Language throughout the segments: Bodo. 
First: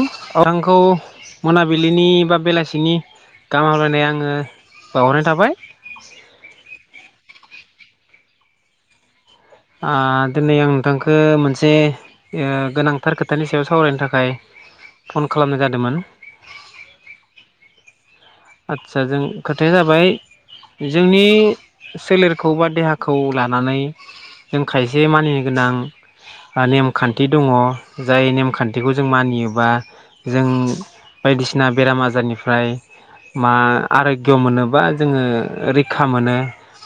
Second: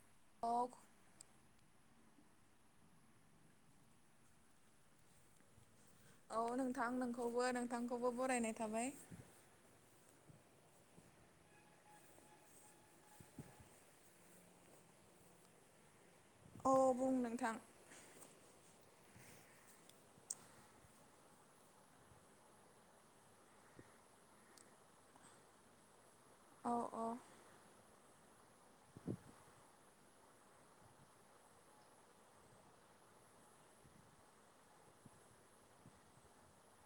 उ अ औ आंखौ मोनाबिलिनि बा बेलासिनि गाहाम हामलायनाय आङो बावहरनाय थाबाय औ नोंथां नोंखौबो नोंथांखौबो बरायनाय थाबाय ओ दोनै आं नोंथांखौ मोनसे ओ गोनांथार खोथानि सायाव सावरायनो थाखाय फन खालामनाय जादोंमोन औ बुं नोंथां आदसा जों खोथाया जाबाय जोंनि सोलेरखौ बा देहा खौ लानानै जों खायसे मानि गोनां औ औ नेमखान्थि दङ जाय नेमखान्थिखौ जों मानियोबा जों बायदिसिना बेराम आजारनिफ्राय मा आराग्य मोनोबा जोङो रैखा मोनो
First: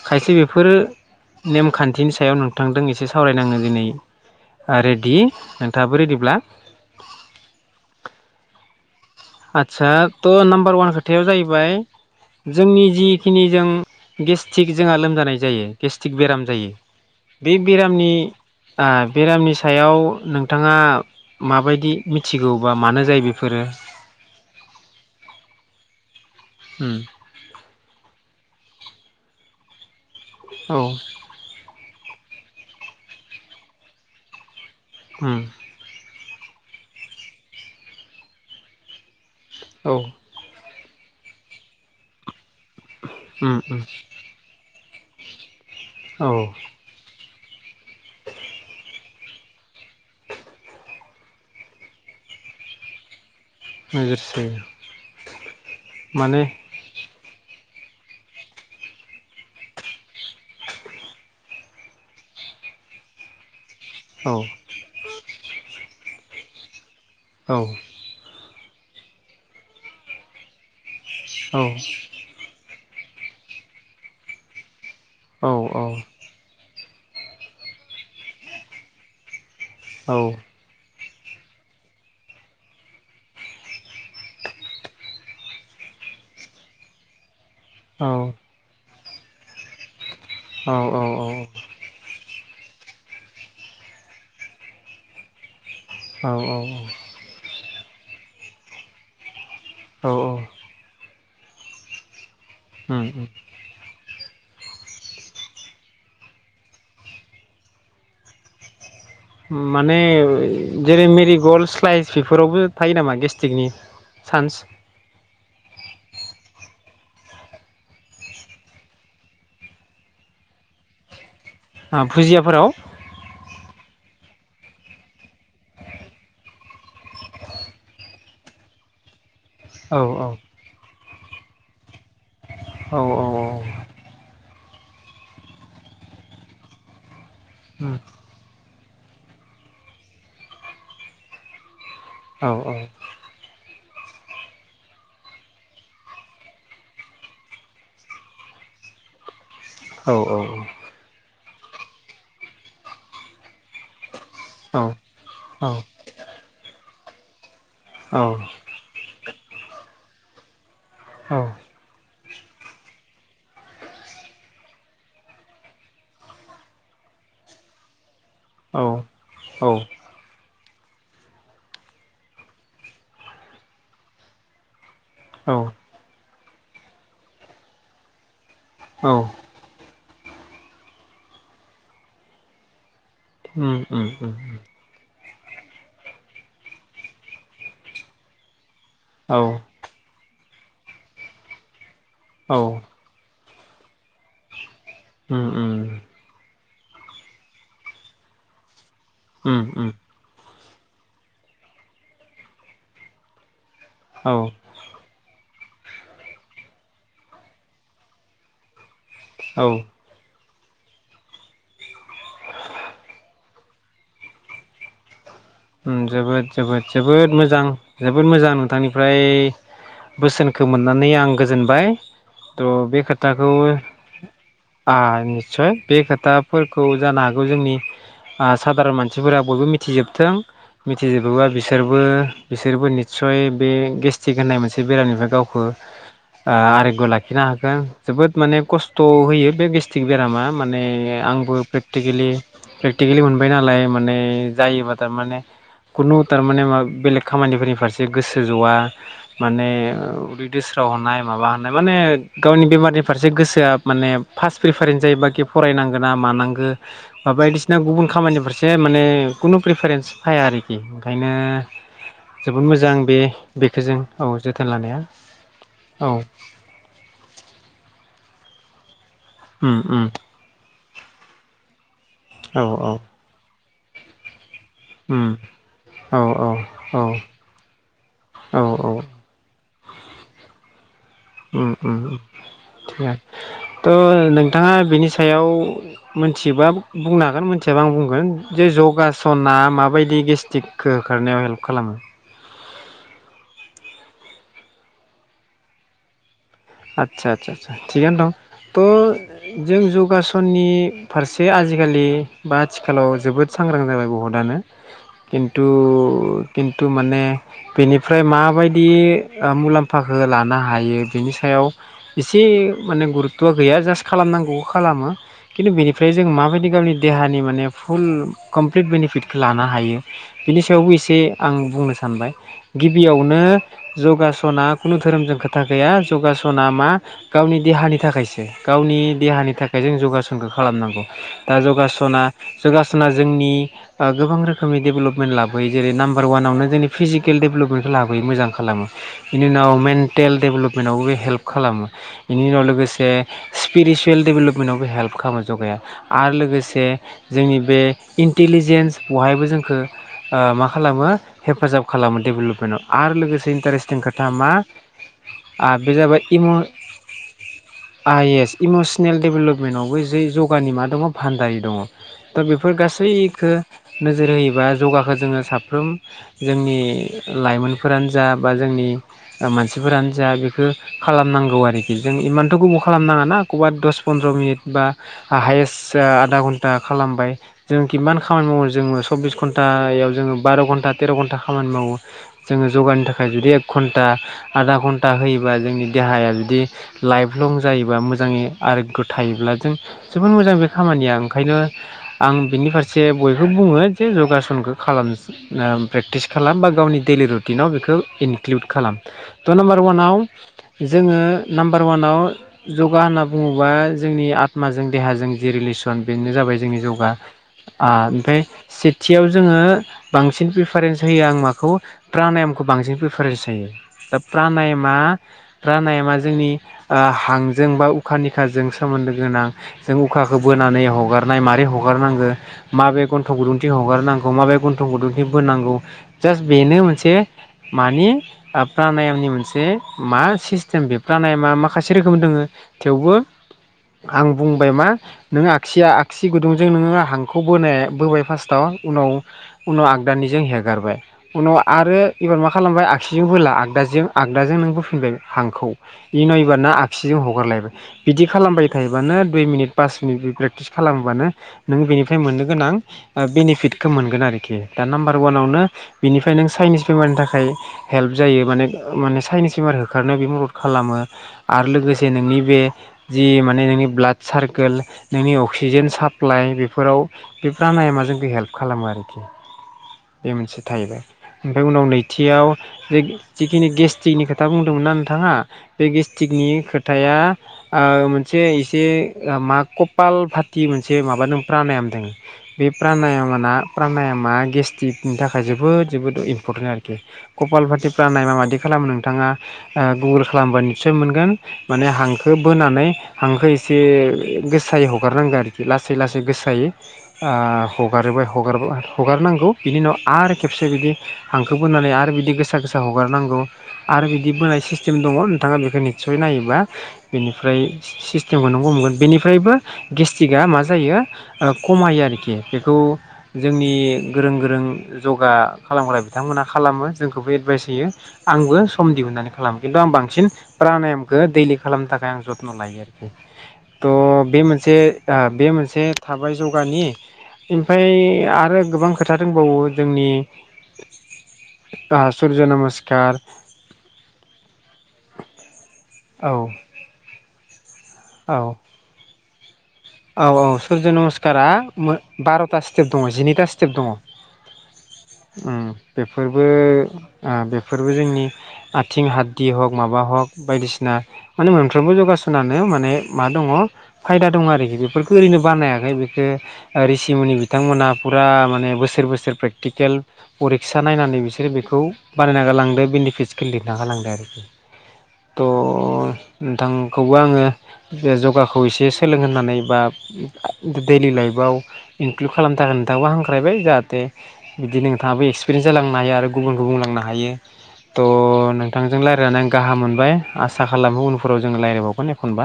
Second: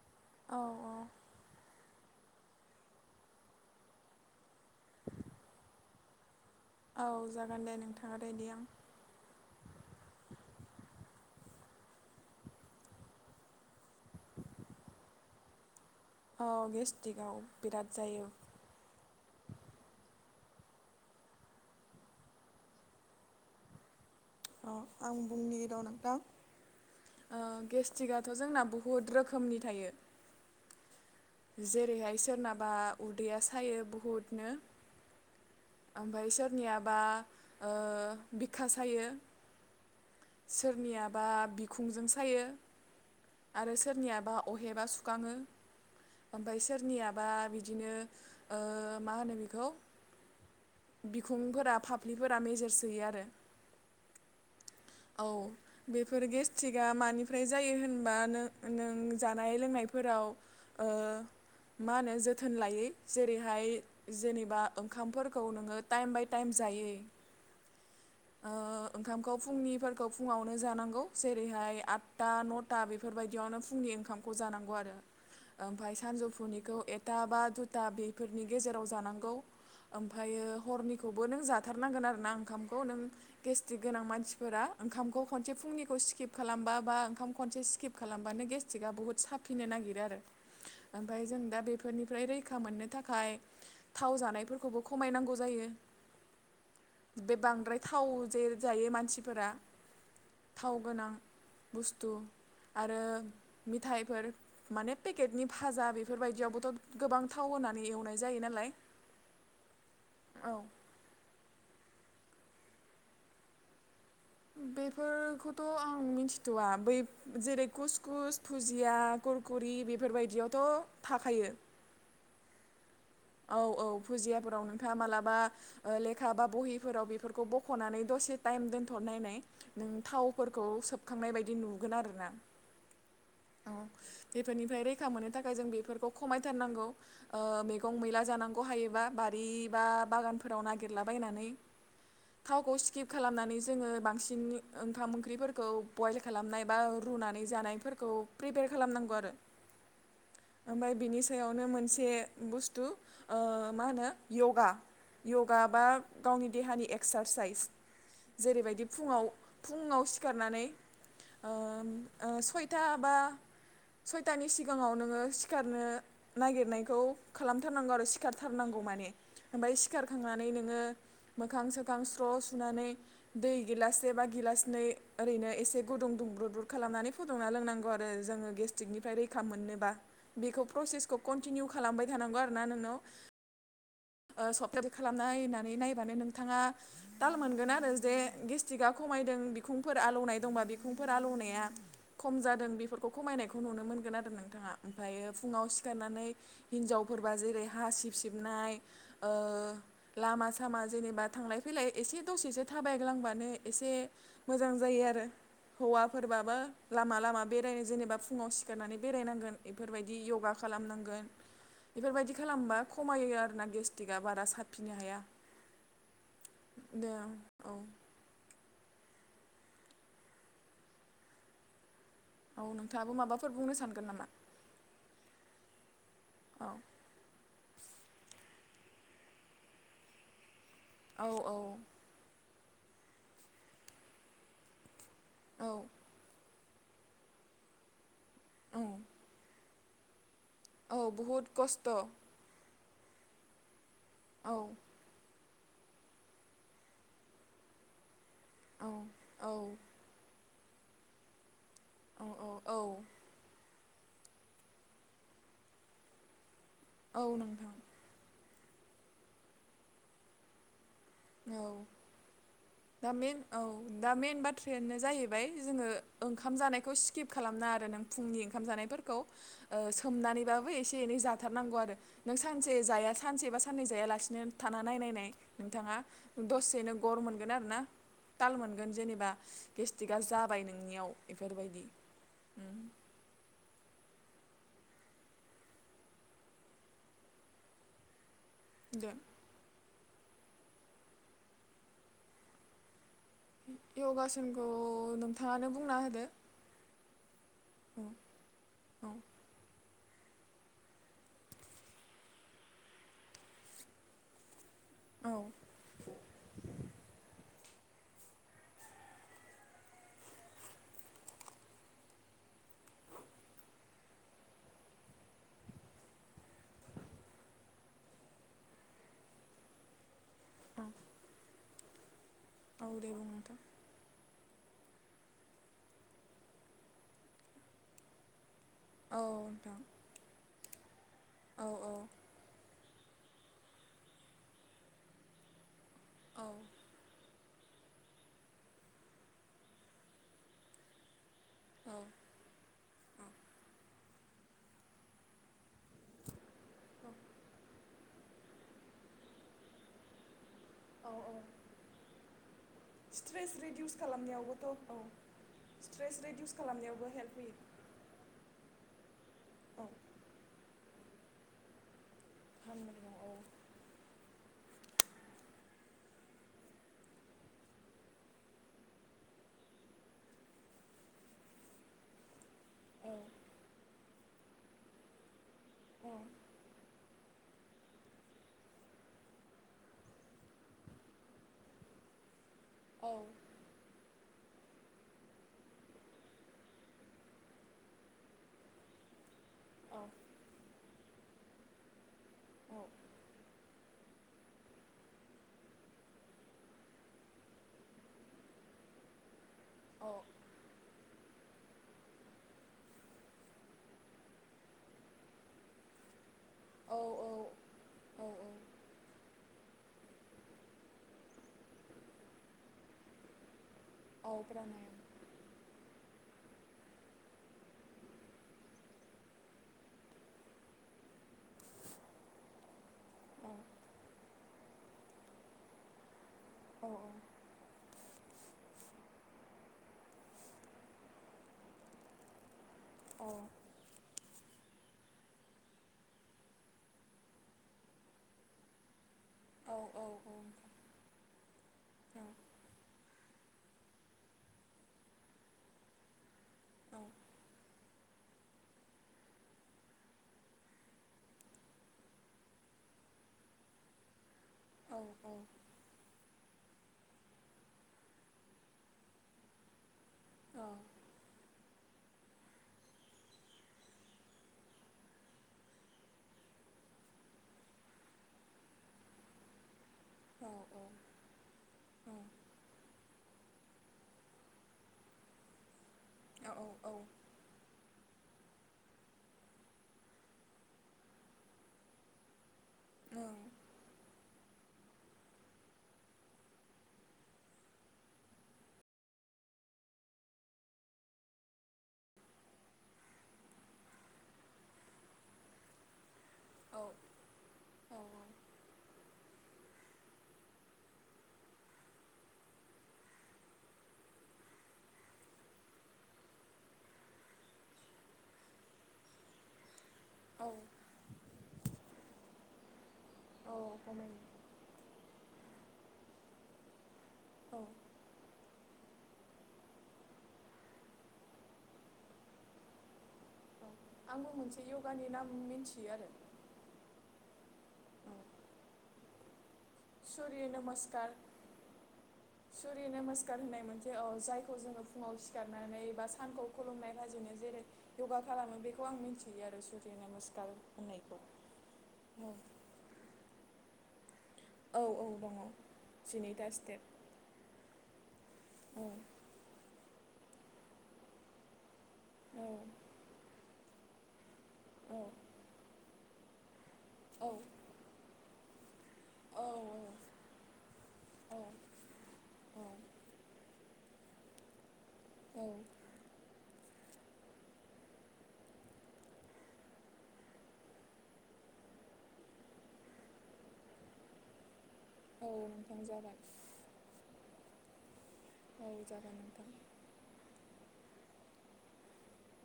खायसे औ बेफोरो औ नेमखान्थिनि सायाव नोंथांदों एसे सावरायनाङो दिनै ओ रेडि नोंथाङाबो रेदिब्ला औ जागोन दे नोंथाङा रेडि आं आदसा ट' नाम्बार वान खोथायाव जाहैबाय जोंनि जिखिनि जों गेस्टिक जोंहा लोमजानाय जायो। गेस्टिक बेराम औ जायो गेस्टिकआव बे बिराद बेरामनि जायो आ बेरामनि सायाव नोंथाङा माबायदि मिथिगौबा मानो जायो बेफोरो अ आं बुंनि र नोंथां ओम ओ गेस्ट्रिकआथ' जोंना बुहुत रोखोमनि थायो औ जेरैहाय सोरनाबा उदैया सायो बहुदनो ओम ओमफाय सोरनियाबा ओ बिखा सायो औ सोरनियाबा बिखुंजों सायो उम आरो उम सोरनियाबा अहेबा सुखाङो औ ओमफाय सोरनियाबा बिदिनो ओ मा होनो बेखौ [inaudible] बिखुंफोरा फाफ्लिफोरा मेजेर सोयो आरो मेजोरसोयो औ बेफोर गेस्ट्रिक गेस्ट्रिक आ मानिफ्राय जायो होनबा नों नों जानाय लोंनायफोराव ओ मा होनो जोथोन लायै जेरैहाय औ जेनेबा ओंखामफोरखौ नोङो टाइम बाय टाइम जायै औ ओ ओंखामखौ फुंनिफोरखौ फुङावनो जानांगौ औ जेरैहाय आट आठथा न'था बेफोर बायदियावनो फुंनि ओंखामखौ जानांगौ आरो औ ओमफाय सानजौफुनिखौ [unintelligible] एथा बा दुथा बेफोरनि गेजेराव जानांगौ औ ओमफायो हरनिखौबो नों जाथारनांगोन आरोना ओंखामखौ नों गेस गोनां मानसिफोरा ओंखामखौ खनसे फुंनिखौ स्किप खालामबा बा ओंखाम खनसे सि स्किप औ खालामबानो गेटिकआ बुहुत साफिनो नागिरो आरो औ ओमफाय औ जों औ दा बे बेफोरनिफ्राय रैखा मोननो थाखाय थाव जानायफोरखौबो खमायनांगौ जायो औ औ बे बांद्राय थाव जे जायो मानसिफोरा औ औ थाव गोनां बुस्थु आरो उम मिथायफोर माने पेकेटनि भाजा बेफोरबायदियावबोथ' गोबां थाव होनानै एवनाय जायो नालाय माने औ जेरै मेरि गल्ड स्लाइस बेफोरावबो थायो नामा गेस्टिकनि चान्स बेफोरखौ थ' आं मिन्थिथ'वा बै जेरै कुसकुस फुरिउ करकुरि बेफोरबायदियावथ' थाखायो ओ भुजियाफोराव औ औ भुजियाफोराव नोंथाङा मालाबा- ओ लेखा बा बहिफोराव बेफोरखौ बख'नानै दसे टाइम दोनथ'नायनाय नों औ थावफोरखौ सोबखांनाय बायदि नुगोन आरो ना। औ औ औ औ बेफोरनिफ्राय रैखा मोननो थाखाय जों बेफोरखौ खमायथारनांगौ ओ उम मैगं मैला जानांगौ हायोबा बारि बा बागानफोराव नागिरलाबायनानै। औ थावखौ स्किप खालामनानै जोङो बांसिन नि ओंखाम ओंख्रिफोरखौ बइल खालामनाय बा रुनानै जानायफोरखौ प्रिपेयार खालामनांगौ आरो औ औ ओमफाय बिनि सायावनो मोनसे बुस्थु ओ मा होनो य'गा औ औ य'गा बा गावनि देहानि एक्सारसाइस औ जेरैबायदि फुङाव फुङाव सिखारनानै औ ओम ओ सयथा बा सयथानि सिगांङाव नोंङो सिखारनो नागिरनायखौ खालामथारनांगौ आरो औ सिखारथारनांगौ माने ओमफफ्राय सिखारखांनानै नोंडो मोखां सोखां स्र' सुनानै दै गिलासे बा गिलासनै ओरैनो औ एसे गुदुं दुंब्रुद ब्रुद खालामनानै फुदुंना लोंनांगौ आरो। आरो जोंङो औ गेस्ट्रिकनिफ्राय रैखा मोननोबा- बेखौ प्रसेसखौ कन्टिनिउ खालामबाय थानांगौ आरो ना नोंनाव उम उम। उम सप्कारि खालामनायनानै नायबानो नोंथांङा ताल मोनगोन आरो जे गेस्टि्रिकआ खमायदों औ बिखुंफोर आलौनाय दंबा बिखुंफोर आलौनाया खम औ जादों बेफोरखौ खमायनायखौ नुनो मोनगोन आरो नोंथांङा ओमफ्रायो उम फुंङाव उम उम सिखारनानै हिनजावफोरबा जेरै हा सिब सिबनाय- उम लामा सामा जेनेबा थांलाय फैलाय एसे दसेसो थाबायग्लांबानो एसे औ मोजां जायो आरो। हौवाफोरबाबो लामा लामा बेरायनो जेनेबा फुंङाव सिखारनानै बेरायनांगोन। औ बेफोरबायदि य'गा खालामनांगोन बेफोरबायदि खालामबा खमायो आरो ना। गेस्टिकआ बारा साबफिनो हाया। उम जोबोद दे जोबोद मोजां औ जोबोद। जोबोद मोजां नोंथांनिफ्राय बोसोनखौ मोननानै आं गोजोनबाय। औ थ' बे नोंथाङाबो खोथाखौ माबाफोर बुंनो सानगोन नामा निस्सय बे औ खोथाफोरखौ जानो हागौ जोंनि सादधारन मानसिफोरा बयबो मिथिजोबथों। औ मिथिजोबोबा औ बिसोरबो बिसोरबो निस्सय बे गेस्टिक होननाय मोनसे एसे बेरामनिफ्राय गावखौ औ आरयग लाखिनो हागोन। जोबोद माने औ खस्थ' होयो बे गेस्टिक बेरामा माने औ बहुद आंबो खस्थ' औ प्रेकटिकेलि प्रेक्टिकेलि मोनबाय नालाय माने औ जायोबा थारमाने खुनु थारमाने मा बेलेग खामानिफोरनि फारसे गोसो जा माने औ दोस्राव हनाय माबा होननाय माने औ गावनि औ बेमारनि फारसे गोसोआ माने फार्स्ट प्र्रिफारेन्स जायोबाखि फरायनांगोन ना मानांगौ बा औ नोंथां बायदिसिना गुबुन खामानिफोरारसे माने खुनु प्रिफारेन्स फाया आरोखि ओंखायनो। औ जोबोद मोजां दा बे मेन औ बेखौ जों दा औ मेन जोथोन बाथ्रायानो लानाया जाहैबाय जोंङो औ ओंखाम जानायखौ सि स्किप खालामना आरो नों फुंनि ओंखाम जानायफोरखौ उम उम सोमनानैबाबो एसे एनै ज थाथारनांगौ आरो नों औ सानसे जाया सानसे बा साननै जायालासिनो थाना नायनायनाय उम नोंथांङा। औ औ दसेनो औ गर मोनगोन आरो ना ताल औ मोनगोन औ जेनेबा गेस्टिकआ जाबाय नोंनियाव? बेफोरबायदि उम [unintelligible] नोंथांङा बिनि सायाव मोनथिबा बुंनो हागोन मोनथियाबा आं बुंगोन जे दे जगासना माबायदि गेस्ट्रिकखौ होखारनायाव हेल्प खालामो? इउगासनखौ नोंथाङानो बुंना होदो। आतसासा थिग आनो दं। औ जों जौगासननि फारसे आजिखालि बा आथिखालाव जोबोद सांग्रां जाबाय बहुतानो औ खिन्थु खिन्थु माने बेनिफ्राय माबायदि मुलाम्फाखौ लानो हायो बेनि सो सायाव एसे माने गुरुत्थ'आ गैया जास्ट खालामनांगौ खालामो खिन्थु बेनिफ्राय जों माबायदि गावनि देहानि माने फुल कमप्लिट बेनिफिटखौ लानो हायो। बिनि औ सायावबो एसे आं बुंनो सानबाय औ दे बुं गिबियावनो नोंथां जगासना खुनु धोरोमजों खोथा गैया जगासना मा गावनि देहानि थाखायसो गावनि औ देहानि नोंथां थाखाय जों जगासनखौ खालामनांगौ दा औ औ जगासना जगासना जोंनि गोबां रोखोमनि डेभेलपमेन्ट लाबोयो जेरै नाम्बार औ वानावनो जोंनि फिजिकेल डेभपमेन्टखौ लाबोयो मोजां खालामो बिनि उनाव मेन्टेल डेभेलपमेन्टआवबो बे हेल्प खालामो औ बिनि उनाव लोगोसे स्पिरितसुयेल डेभेलपमेन्टआवबो हेल्प खालामो जगाया आरो लोगोसे औ जोंनि बे इन्टेलिजेन्स बहायबो जोंखो ओ मा औ खालामो हेफाजाब खालामो डेभेलपमेन्टआव आर स्ट्रेस लोगोसे रिडिउस इन्टारेस्टिं खोथा मा खालामनायावबोथ' औ आरो बे स्ट्रेस जाबाय सिम रिडिउस खालामनायावबो हेल्प होयो आइ एस इमसनेल औ डेभेलपमेन्टआवबो जै जगानि मा दङ भान्दारि दङ दा बेफोर खामानि दं औ गासैखो नोजोर होयोबा इउगाखौ जोङो साफ्रोम जोंनि लाइमोनफोरानो जा बा जोंनि मानसिफोरानो जा बेखौ खालामनांगौ आरोखि जों इमानथ' गोबाव औ खालामनाङा ना एखमबा दस पन्द्र' मिनिट बा हायेस्ट औ आधा घन्टा खालामबाय जों खिमान खामानि मावो जोङो सब्बिस घन्टायाव जोङो बार' घन्टा तेर' घन्टा खामानि मावो जोङो जौगानि औ थाखाय जुदि एक घन्टा आधा घन था होयोबा जोंनि देहाया जुदि लाइफ लं जायोबा मोजाङै आरो थायोब्ला जों अ जोबोद मोजां बे खामानिया ओंखायनो आं बिनि फारसे बयबो बुङो जे जगासनखौ खालाम एसे उम प्रेक्टिस खालाम बा गावनि दैलि रुटिनाव बेखौ इनक्लुड खालाम थ नाम निमबार अवानाव जोङो नाम्बार अवानाव इउगा होनना बुङोबा जोंनि आत्माजों देहाजों जि रिलेसन बेनो जाबाय जोंनि जौगा औ आ औ ओमफ्राय से थियाव जोङो बांसिन प्रिफारेन्स होयो आं माखौ प्रानायमखौ बांसिन प्रिफारेन्स होयो औ प्रानायामआ प्रानायाम प्रानायमा जोंनि आ हांजों बा उखानिखाजों सोमोन्दो गोनां जों उखाखौ बोनानै हगारनाय मारै हगारनांगोन माबे गन्थं औ गुदुंथिं हगारनांगौ माबे गन्थं गुदुंथि बोनांगौ जास बेनो औ मोनसे मानि आ प्रानायमनि मोनसे मा सिस्टेम बेफ्रानाय मा माखासे रोखोम दङ थेवबो औ आं बुंबाय मा नों आगसिया आगसि गुदुंजों नोङो हांखौ बोनाय बोबाय फार्स्टआव उनाव औ उनाव औ आगदानिजों हेगारबाय उनाव आरो एबार मा खालामबाय आगसिजों बोला आगदाजों आगदाजों नों बोफिनबाय हांखौ इ नायबा ना आगसिजों हगारलायबाय बिदि खालामबाय थायोबानो दुइ मिनिट पास मिनिट प्रेकटिस खालामोबानो नों बेनिफ्राय मोननो गोनां बेनिफिटखौ मोनगोन आरोखि दा नाम्बार अवानावनो बिनिफ्राय नों चाइनिस बेमारनि थाखाय हेल्प जायो माने। माने साइनिस बेमार होखारनो बे मदद खालामो आरो लोगोसे नोंनि बे जि माने नोंनि ब्लाड सारकोल नोंनि अक्सिजेन साप्लाइ बेफोराव बे प्रानायमआ जोंखौ हेल्प खालामो आरोखि बे मोनसे थाहैबाय ओमफ्राय उनाव नैथियाव जे जि नि गेस्टिकनि खोथा बुंदोंमोन ना नोंथाङा बे गेस्टिकनि खोथाया आ मोनसे एसे मा कपाल भाति मोनसे माबा दं प्रानायमा दों बे प्रानायमआ ना प्रानायमा गेस्ट्रिकनि थाखाय जोबोद जोबोद इम्परटेन्ट आरोखि कपाल भाति प्रानायमा बिदि खालामनो नोंथाङा गुगोल खालामबा निसय मोनगोन। माने हांखो बोनानै हांखो एसे गोसायै हगारनांगौ आरोखि लासै लासै गोसा दायै ओ हगारोबाय हगार हगारनांगौ बिनि उनाव आरो खेबसे बिदि हांखो बोनानै आरो बिदि गोसा गोसा हगारनांगौ आरो बिदि बोनाय सिस्टेम दङ नोंथाङा बेखौ निस्सय नायोबा बेनिफ्राय सिस्टेमखौ नोंगौ मोनगोन बेनिफ्रायबो गेस्टिकआ मा जायो ओ खमायो आरोखि बेखौ जोंनि खमायो गोरों गोरों जगा खालामग्रा बिथांमोनहा खालामो जोंखौबो औ एडभाइस होयो। आंबो सम दिहुननानै खालामो खिन्थु आं बांसिन प्रानायामखौ दैलि खालामनो थाखाय आं जथन' लायो आरो थ' आंबो बे मोनसे यगानि आ नाम बे मोनसे मिन्थियो आरो थाबाय जगानि ओमफ्राय औ आरो गोबां खोथा दंबावो जोंनि सुर्य नमस्कार दा सुर नमस सुर्य नमस्कार होनाय मोनसे जायखौ जोङो फुङाव सिखारनानै बा औ सानखौ खुलुमनाय हाजिनो जेरै यगा खालामो बेखौ आं मिथियो आरो सुरिनो औ-औ सुरज नमस्कारा औ बार'था स्टेप दङ जिनैथा स्टेप दङ। औ औ दङ उम बेफोरबो जिनैथा स्टेप ओ बेफोरबो जोंनि औ आथिं हादि हग माबा हग बायदिसिना माने मोनफ्रोमबो औ यगासनानो माने मा दङ फायदा दङ। औ बेफोरखौ ओरैनो बानायाखै बेखौ औ रिसिमुनि बिथांमोनहा फुरा माने बोसोर बोसोर सोर औ प्रेक्टिकेल अरिक्सा नायनानै औ बिसोरो बेखौ बानायना ग लांदो बेनिफिट्सखौ लिरना गालांदों आरोखि [unintelligible] [inaudible] औ थ' नोंथांखौबो आङो बे यगाखौ एसे सोलोंहनानै बा दैलि लाइफआव इनक्लुड खालामनो थाखाय नोंथाखौ हांख्रायबाय जाहाथे बिदि नोंथाङाबो औ एक्सपिरियेन्स नोंथां जालांनो हायो जागोन आरो गुबुनखौ बुंलांनो हायो तह औ नोंथांजों जागोन रायनानै नोंथां। गाहा मोनबाय आसा खालामो उनफोराव जों रायज्लायबावगोन एखनबा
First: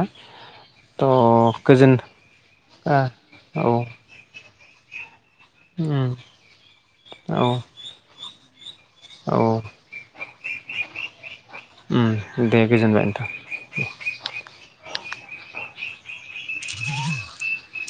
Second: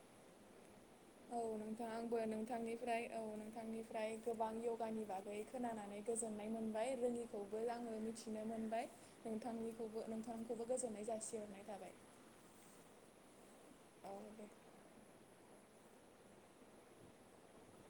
औ थ' नोंथां गोजोन आंबो नोंथांनि ओमफ्राय औ नोंथांनिफ्राय गोबां य'गानि बागै खोनानानै गोजोननाय मोनबाय। औ रोङनिखौबो आङो मिथिनो मोनबाय नोंथांनिखौबो नोंथांखौबो गोजोननाय जासिहरनाय उम दे गोजोनबाय नोंथां। अ दे [unintelligible] [inaudible]